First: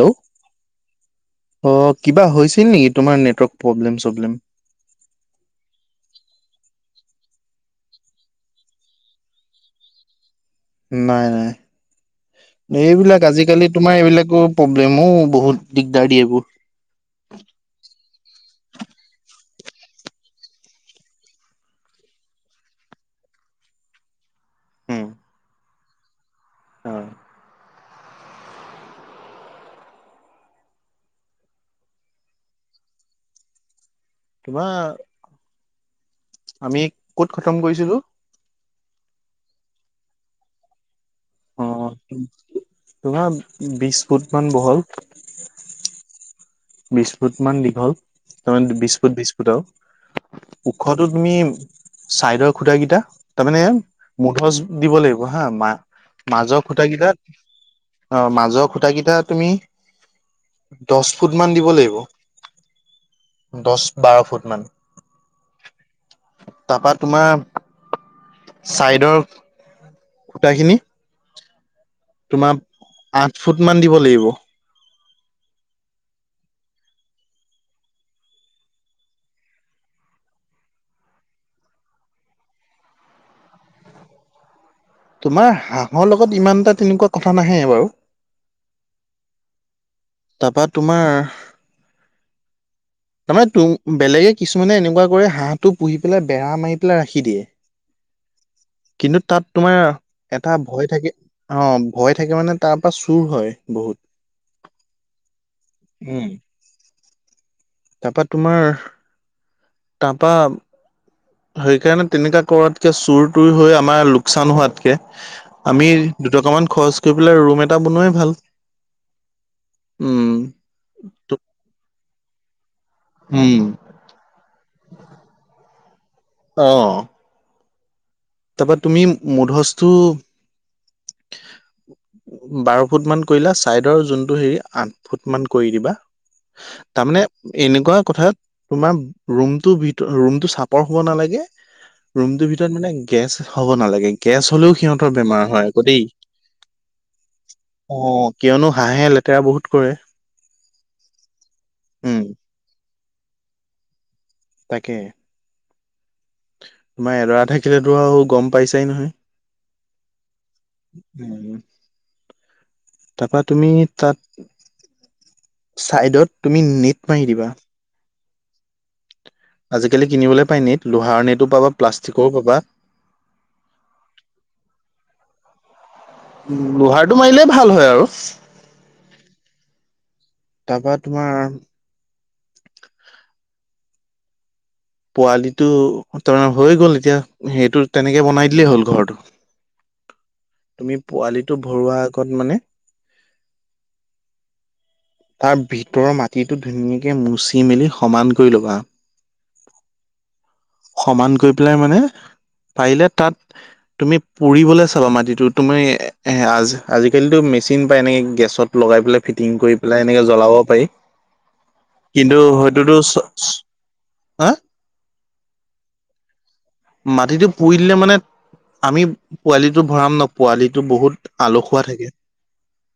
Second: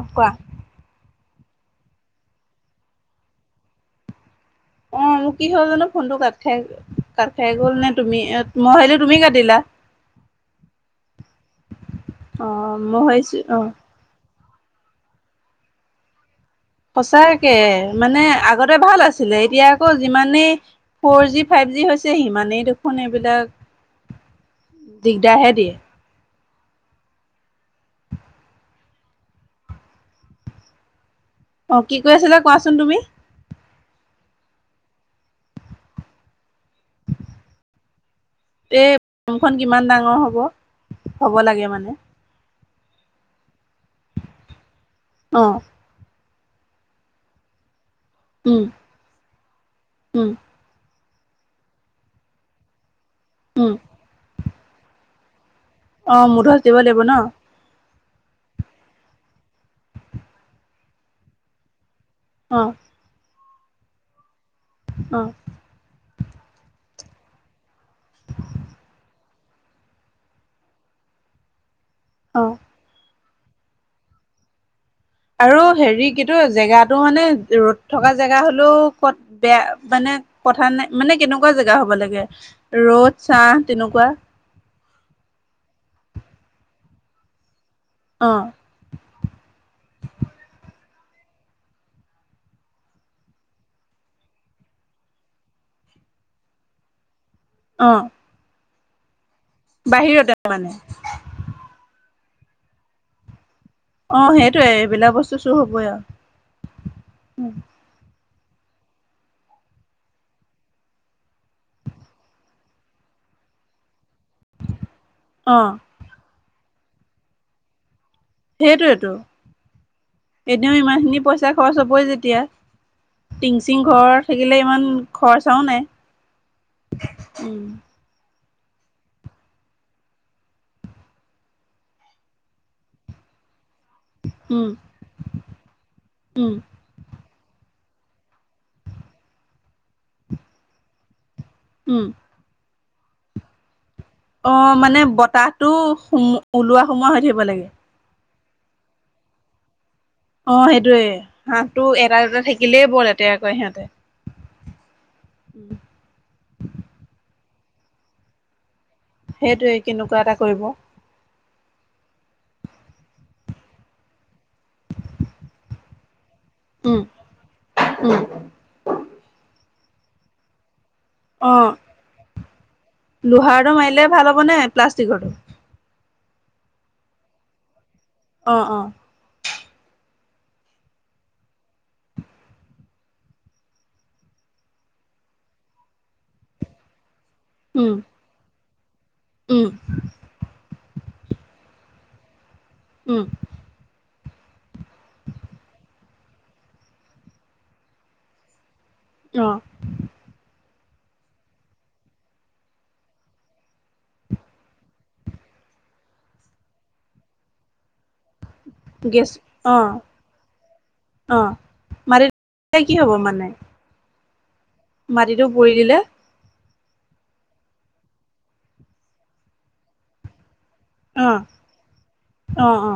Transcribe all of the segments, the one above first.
Hello কোৱা। অ কিবা হৈছিল নেকি তোমাৰ নেটৱৰ্ক প্ৰব্লেম- চব্লেম। অ মোক কি হল জানো ফোনটো কাট খাই কাট খাই গ'ল নে তুমি মই ভাবিলোঁ তুমি কাটিলা। [inaudible] নাই অ নাই মই এইবিলাক ভাবিছো অ আজিকালি তোমাৰ এইবিলাকো প্ৰব্লেম বহুত দিগদাৰ এইবোৰ। সঁচাকে মানে আগতে ভাল আছিলে। এতিয়া আকৌ যিমানেই ফ'ৰ জি ফাইভ জি হৈছে সিমানেই দেখোন এইবিলাক দিগদাৰ হে দিয়ে। উম অ কি কৈ আছিলা কোৱাচোন তুমি? কিবা আমি ক'ত খতম কৰিছিলোঁ। এই ফমখন কিমান ডাঙৰ হ'ব, হ'ব অ লাগে মানে তোমাৰ বিশ ফুট মান বহল। অ বিশ ফুট মান দীঘল উম তাৰমান বিশ ফুট বিশ ফুট উম আৰু ওখত তো তুমি চাইডৰ খুঁটাকেইটা তাৰ মানে উম মুধচ দিব লাগিব হা মা অ মুধচ মাজৰ দিব লাগিব ন খুঁটাকেইটাত অ', মাজৰ খুঁটাকেইটা তুমি, দশ ফুট মান দিব লাগিব। অ দছ বাৰ ফুট মান। অ তাৰপা তোমাৰ চাইডৰ খুটাখিনি অ তোমাক আঠ ফুট মান দিব লাগিব। আৰু হেৰি কিন্তু জেগাতটো মানে ৰ'দ থকা জেগা হ'লেও ক'ত বেয়া মানে কথা নাই মানে কেনেকুৱা জেগা হ'ব লাগে ৰ'দ, চাহ, তেনেকুৱা তোমাৰ হাঁহৰ লগত ইমান এটা তেনেকুৱা কথা নাহে বাৰু। অ তাৰপা তোমাৰ তাৰমানে ত বেলেগে কিছুমানে এনেকুৱা কৰি হাঁহটো পুহি পেলাই বেৰা মাৰি পেলাই ৰাখি দিয়ে। অ কিন্তু তাত তোমাৰ বাহিৰতে এটা মানে ভয় থাকে অ ভয় থাকে মানে তাৰ পৰা চুৰ হয়। বহুত অ সেইটোৱে এইবিলাক বস্তু চু হবই আৱ। তাপা তোমাৰ? তাপা সেইকাৰণে তেনেকা কৰতকে চুৰ তুৰ হৈ আমাৰ লোকচান হোৱাতকে অ আমি দুটকামান খৰচ কৰি পেলাই ৰুম এটা বনুৱাই। সেইটোৱেতু উম এতিয়াও ইমান খিনি পইচা খৰচ হবই যেতিয়া উম টিংচিং ঘৰ থাকিলে ইমান খৰচাও নাই। অ', উম তাপা তুমি মুধচটো বাৰ ফুট মান কৰিলা চাইদ ভিতৰৰ যুনটো সেই উম আঠ ফুট মান কৰি দিবা উম তামানে এনেকুৱা কোঠাত তোমাৰ ৰুমটোৰ ভিতৰ ৰুমটো চাপৰ হব নালাগে। উম ৰুমটোৰ ভিতৰত মানে গেছ হ'ব নালাগে। গেছ অ হলেও মানে সিহঁতৰ বেমাৰ বতাহটো হয় আকৌ দেই ওলোৱা সোমোৱা হৈ থাকিব লাগে অ। কিয়নো হাঁহে লেতেৰা বহুত কৰে। অ সেইটোৱে হাঁহটো এটা উম, দুটা থাকিলেই ব লেতেৰা কৰে সিহঁতে। তাকে। তোমাৰ এডৰা থাকিলেতো আৰু গম পাইছ ছাই নহয়। সেইটোৱে কেনেকুৱা এটা কৰিব উম তাপা তুমি তাত। [unintelligible] চাইডত তুমি নেট উম মাৰি দিবা। [unintelligible] আজিকালি কিনিবলে পায় নেট। লোহাৰ নেটো অ পাবা প্লাষ্টিকৰো পাবা। লোহাৰটো মাৰিলে ভাল হ'ব নে প্লাষ্টিকৰটো? লোহাৰটো মাৰিলে ভাল হয় আৰু। অ অ তাপা তোমাৰ পোৱালিটো তাৰমানে হৈ গ'ল এতিয়া সেইটো উম তেনেকে বনাই দিলেই হ'ল ঘৰটো। উম। তুমি পোৱালিটো ভৰোৱা আগত মানে। উম। তাৰ ভিতৰৰ মাটিটো ধুনীয়াকে মুচি মেলি সমান কৰি ল'বা। অ। সমান কৰি পেলাই মানে পাৰিলে তাত তুমি পুৰিবলে চাবা মাটিতো তুমি এ আজ আজিকালিতো মেচিন পাই এনেকে গেছত লগাই পেলাই গেছ ফিটিং অ কৰি পেলাই এনেকে জ্বলাব পাৰি। অ মাটিত কিন্তু হটোত চ চ হা মাটিতো পৰি দিলে। মাটিটো পুৰি দিলে মানে আমি পোৱালিটো ভৰাম ন পোৱালিত টো অ বহুত আলসুৱা থাকে। অ অ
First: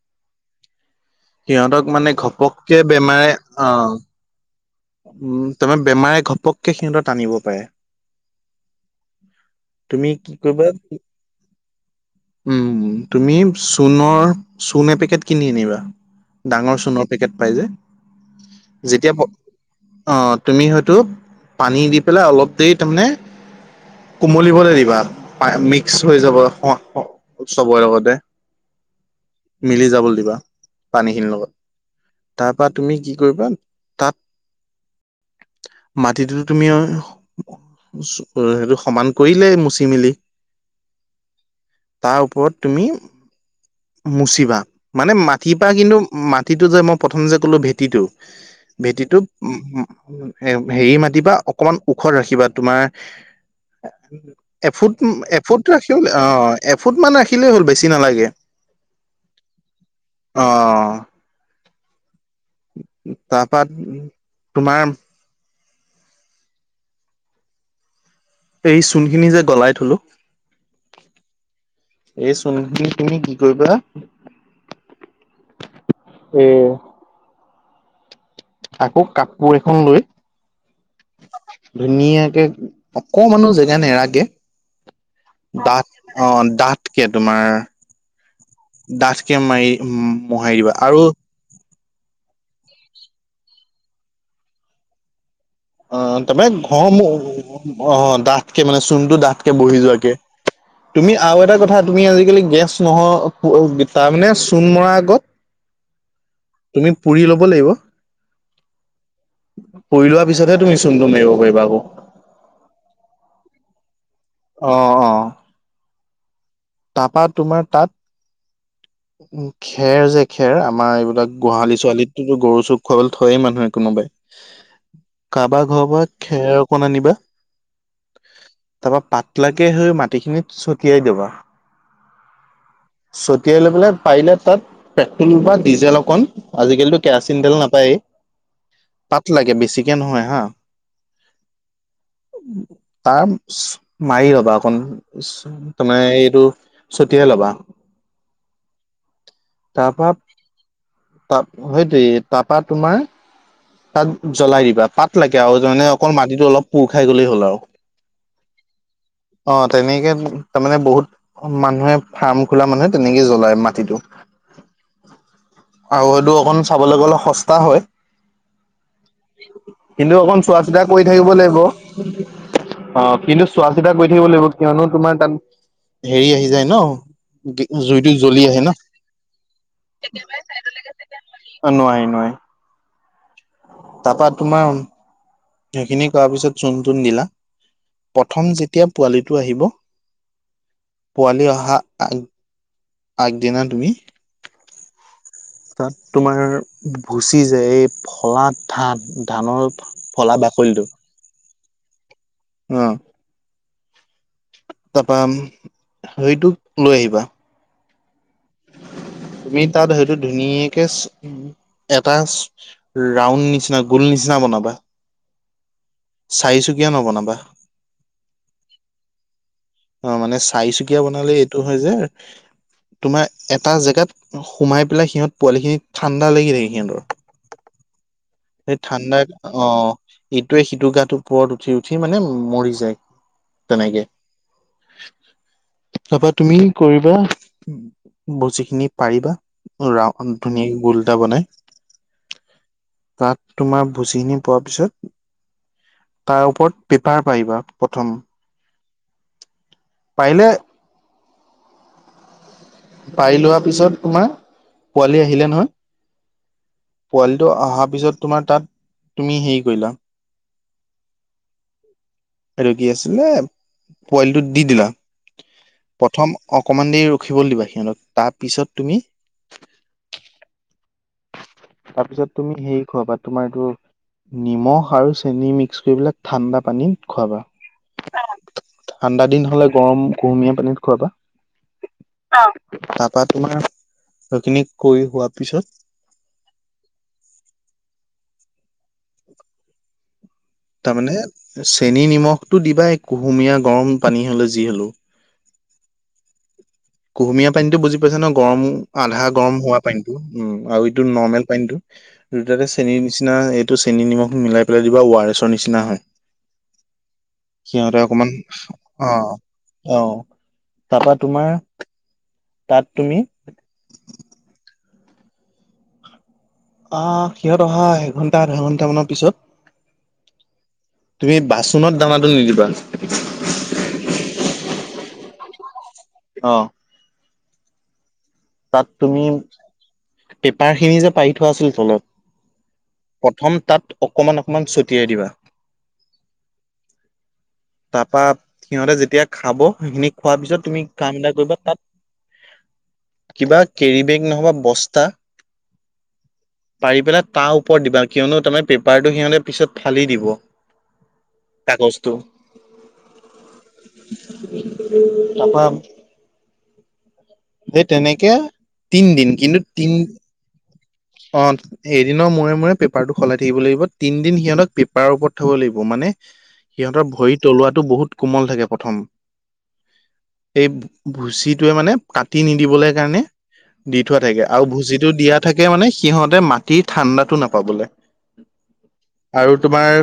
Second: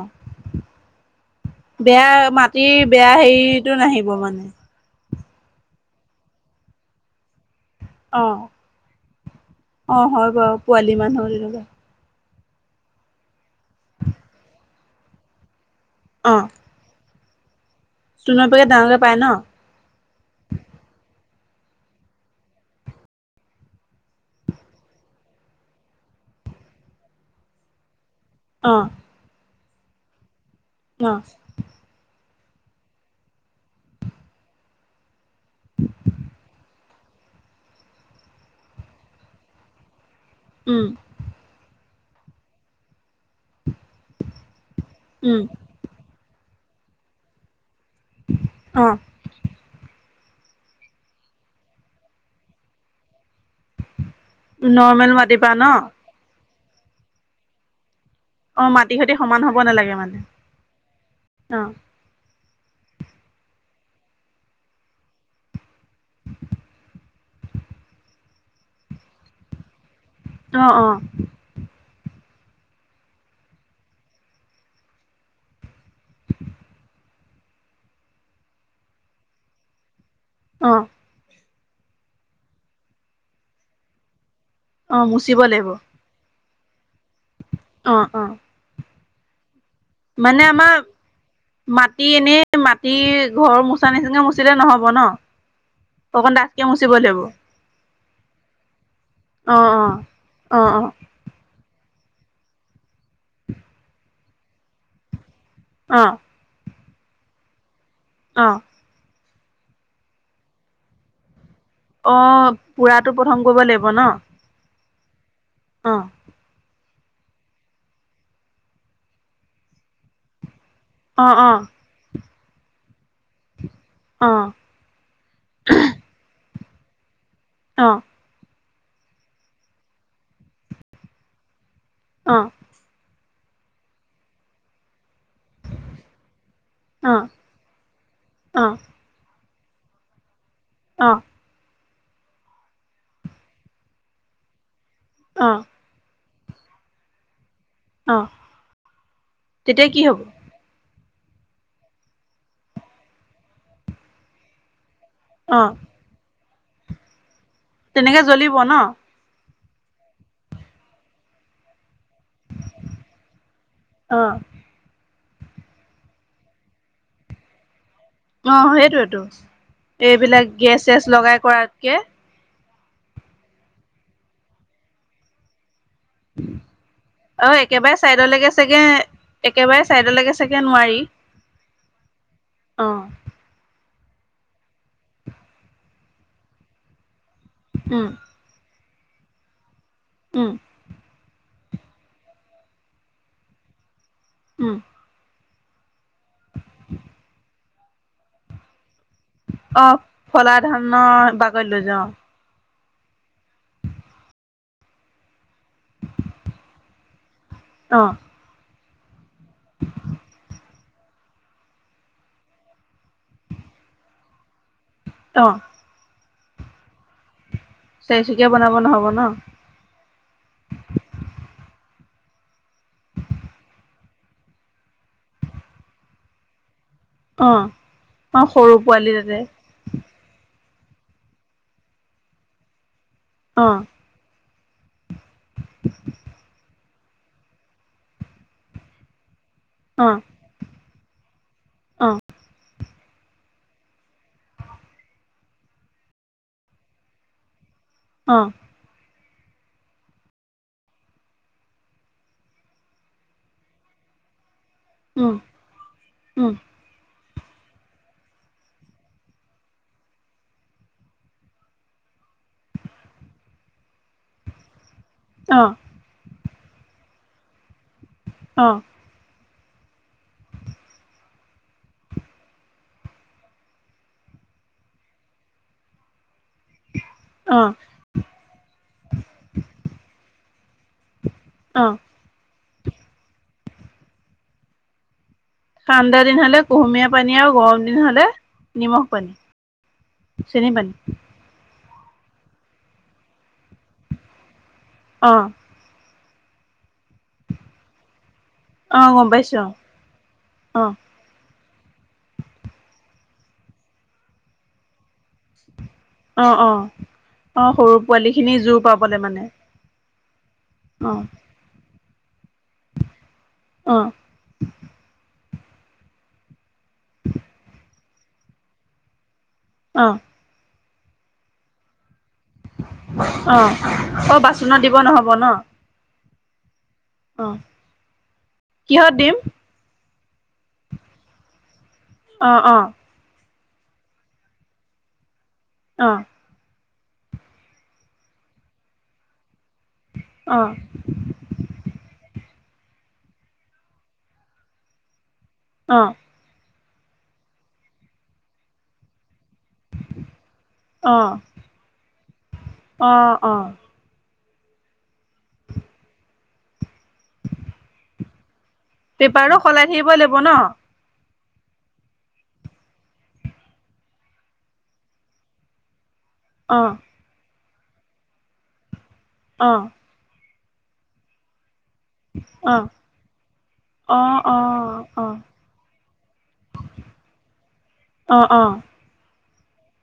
সিহঁতক বেয়া মানে মাটিৰ ঘপককে বেয়া বেমাৰে হেৰিটো অ। নাহিব মানে উম তামে বেমাৰে ঘপককে সিহঁতক টানিব পাৰে। অ। [unintelligible] অ হয় কি বাৰু কৰিবা পোৱালি মানুহ তেনকা উম তুমি চূণৰ চূণ এপেকেট কিনি আনিবা। ডাঙৰ চূণৰ পেকেট পাই যে চূণৰ পেকেট ডাঙৰকে যেতিয়া পাই ন? অ তুমি হয়তো পানী দি পেলাই অলপ দেৰি তামানে কোমলিবলে দিবা পা মিক্স হৈ যাব চবৰে লগতে। অ। মিলি যাবলে দিবা অ পানীখিনিৰ লগত। তাপা তুমি কি কৰিবা তাত মাটিটোতো তুমি অ সেইটো সমান কৰিলেই মুচি মেলি। উম! তাৰ ওপৰত তুমি মুচিবা মানে উম মাটিৰ পা কিন্তু মাটিটো যে মই প্ৰথম যে ক'লো ভেটিটো অ ভেটিটো উম উব এ হেৰি মাতিবা অকমান ওখত ৰাখিবা তোমাৰ এফুট নৰ্মেল মাটিৰ পৰা ন এফুট ৰাখি অ এফুট মান ৰাখিলেই হ'ল বেছি নালাগে। অ মাটি সৈতি সমান হব নালাগে মানে। অ তাপা উ তোমাৰ [unintelligible] এই চূণ খিনি যে গলাই থলো অহ অ! এই চোনখিনি তুমি কি কৰিবা উম আকৌ কাপোৰ এখন লৈ অ! ধুনীয়াকে অকমানো জেগা নেৰাকে অ মুচিব লাগিব। ডাঁঠ কে অ অ! ডাঠ কে মা ই মানে আমাৰ মাটি এনেই মাত তি ঘৰ মোচা নিচিনা মচিলে নহব ন? অ অকণ তাপে ডাঠকে ঘৰ মুচিব মু লাগিব অ ডাঠকে মানে চূণটো ডাঠকে অ বহি অ যোৱাকে। অ অ তুমি আৰু এটা কথা তুমি আজিকালি গেছ নহ তাৰমানে চূণ মৰাৰ আগত অ! তুমি পুৰি ল'ব লাগিব। অ! পুৰি লোৱাৰ পিছতহে তুমি চূণটো মাৰিব পাৰিবা আকৌ। অ পুৰাটো প্ৰথম কৰিব লাগিব ন? অ অঁ। অ। তাৰপা তোমাৰ তাত উ খেৰ যে খেৰ। আমাৰ অ এইবিলাক অ গোহালি ছোৱালীতোতো গৰু চৰুক খুৱাবলৈ থয়ে মানুহে। কোনোবাই অ অ কাৰবাৰ ঘৰৰ পৰা খেৰ অকণ আনিবা অ! তাপা পাতলা কে সেই মাটিখিনিত ছটিয়াই দিবা। অ! ছটিয়াই লৈ পেলাই পাৰিলে তাত পেট্ৰল বা ডিজেল অকণ আজিকালিতো কেৰাচিন অ তেল নাপায়েই অ তাত লাগে বেছি চিকে নহয় হা। অ! তাৰমছ্ মাৰি লবা অকন অ তামানে এইটো ছটিয়াই ল'বা। অহ তেতিয়া কি হব? তাপ সেইটোৱেই তাপা তোমাৰ তাত জ্বলাই দিবা পাত লাগে অ আৰু মানে অকল মাটিটো অলপ পুৰ খাই গ'লেই হ'ল আৰু তেনেকে জ্বলিব ন। অ তেনেকে তামানে বহুত মানুহে ফাৰ্ম খোলা মানুহে তেনেকে জ্বলায় মাটিটো। অ আৰু সেটো অকণ চাবলে গ'লে সস্তা হয়। অ সেইটোৱেতো কিন্তু অকণ এইবিলাক চোৱা গেছ চিতা চেছ কৰি থাকিব লগাই লাগিব। কৰাতকে অ কিন্তু চোৱা চিতা কৰি থাকিব লাগিব কিয়নো তোমাৰ তাত। হেৰি আহি যায় ন আৰু একেবাৰে জুইটো জ্বলি চাইডলৈকে আহে ন। চাগে একেবাৰে চাইডলৈকে চাগে নোৱাৰি অ নোৱাই নোৱাই। অ। তাৰপা তোমাৰ সেইখিনি কৰাৰ পিছত চূণ তুণ দিলা। উম প্ৰথম যেতিয়া পোৱালিটো আহিব উম পোৱালি অহা। হা আ আগদনাা তুমি। উম। তাত তোমাৰ ভুচি যায় এই ফলা ধান। ধানৰ অ ফলা ধানৰ বাগৰিত লৈ যাওঁ। অ। তাৰপা হেৰিটো লৈ আহিবা। অ। তুমি তাত হয়তো ধুনীয়াকে। এটা ৰাউণ্ড নিচিনা গল নিচিনা বনাবা। অ। চাৰি ছোকিয়া নবনাবা। চাৰচুকীয়া বনাব নহব ন। অ মানে চাই চুকীয়া বনালে এইটো হয় যে। তোমাৰ এটা জেগাত সোমাই পেলাই সিহঁত পোৱালিখিনি ঠাণ্ডা লাগি থাকে সিহঁতৰ। অ। অ সৰু সেই পোৱালি ঠাণ্ডা তাতে অ ই। তে সিটো গাটো পৰত উঠি উঠি মানে মৰি যায় অ তেনেকে। [unintelligible] [unintelligible] তাৰাপা তুমি কৰিবা যিখিনি পাৰিবা। ৰা অ ধুনীয়াক গোলটা বনাই। অ তাত তোমাৰ ভুচিখিনি পোৱা পিছত তাৰ ওপৰত পেপাৰ পাৰিবা। প্ৰথম অ পা-ইলে পাৰি লোৱা পিছত তোমাৰ পোৱালি উম আহিলে নহয়। উম পোৱালিটো অহাৰ পিছত তোমাৰ তাত তুমি হেৰি কৰিলা। এইটো কি আছিলে, পোৱালিটো দি দিলা, অ প্ৰথম। অকমান দেৰি ৰখিব দিবা সিহঁতক তাৰ অ পিছত তুমি। [unintelligible] [unintelligible] তাৰপিছত তুমি হেৰি খোৱাবা তোমাৰ এইটো নিমখ আৰু চেনি মিক্স কৰিবা। ঠাণ্ডা পানীত খোৱাবা। অ ঠাণ্ডা দিন হলে গৰম কুহুমীয়া পানীত অ খোৱাবা। তাৰাপা তোমাৰ সেইখিনি কৰি হোৱাৰ পিছত। ঠাণ্ডা দিন হলে কুহুমীয়া পানী আৰু গৰম দিন হলে নিমখ পানী। চেনি পানী তাৰমানে চেনী নিমখতটো দিবা কুহুমীয়া গৰম পানী হলে যি হলো। অ। কুহুমীয়া পানীতটো বুজি পাইছো ন গৰম অ আধা গম গৰম পাইছো হোৱা পানীতটো উম আৰু অ অ এইটো নৰ্মেল পানীতটো। দুইততে চেনীৰ নিচিনা এইটো চেনী নিমখ মিলাই পেলাই দিবা আৰু। নিচিনা হয় অ অ অ সৰু সিহঁতে পোৱালি অকমান খিনি জোৰ অ পাবলে মানে অ। অ তাৰাপা তোমাৰ। তাত তুমি? অ। আহ সিহঁত অহা এঘন্টা আধা ঘন্টা মানৰ পিছত। অঁ। তুমি বাচনত দানা। অ অ বাচনত দিব নহ'ব ন? অহঁ। অ' তাত কিহত তুমি দিম পেপাৰ খিনি যে পাৰি থোৱা আছিল তলত অঁ অঁ প্ৰথম তাত অকণমান অকমান ছটিয়াই দিবা, অ। তাপা সিহঁতে যেতিয়া খাব। সেই খিনি খোৱাৰ অ পিছত তুমি কাম এটা কৰিবা তাত কিবা কেৰি বেগ, নহবা বস্তা অ পাৰি পেলাই তাৰ ওপৰত দিবা কিয়নো তাৰমানে পেপাৰটো সিহঁতে পিছত ফালি দিব অ কাগজটো। অ অ তাৰপা এই তেনেকে তিনদিন পেপাৰো কিন্তু সলাই তিন- থাকিব লাগিব ন অ এদিনৰ মূৰে মূৰে পেপাৰটো সলাই থাকিব লাগিব তিনদিন সিহঁতক পেপাৰৰ ওপৰত থব লাগিব মানে। অ সিহঁতৰ ভৰি তলুৱাতটো বহুত কোমল থাকে প্ৰথম। অ এ ভুচিটোৱে মানে কাটি অ নিদিবলৈ কাৰণে দি অ অ থোৱা থাকে আৰু ভুচিটো অ অ দিয়া থাক- মানে সিহঁতে মাটিৰ ঠাণ্ডাটো নাপাবলৈ অ আৰু তোমাৰ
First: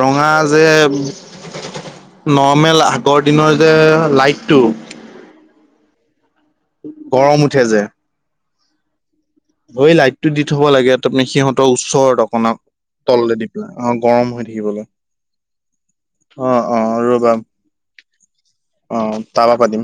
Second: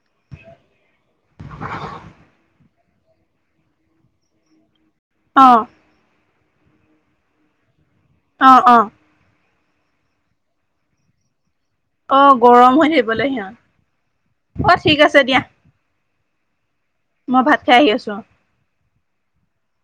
ৰঙা যে নৰ্মেল- আগৰ দিনৰ যে লাইটটো অ গৰম উঠে যে অ অ হয় লাইটটো দি থ'ব লাগে আ তাপনে সিহঁত ওচৰ অ দকনাক গৰম হৈ থাকিবলে তললে দি সিহঁত পেলাই অ গৰম হৈ অ থাকিবলে। ঠিক আছে দিয়া অঁ মই ভাত খাই আহি আছোঁ অ তাবা পাতিম।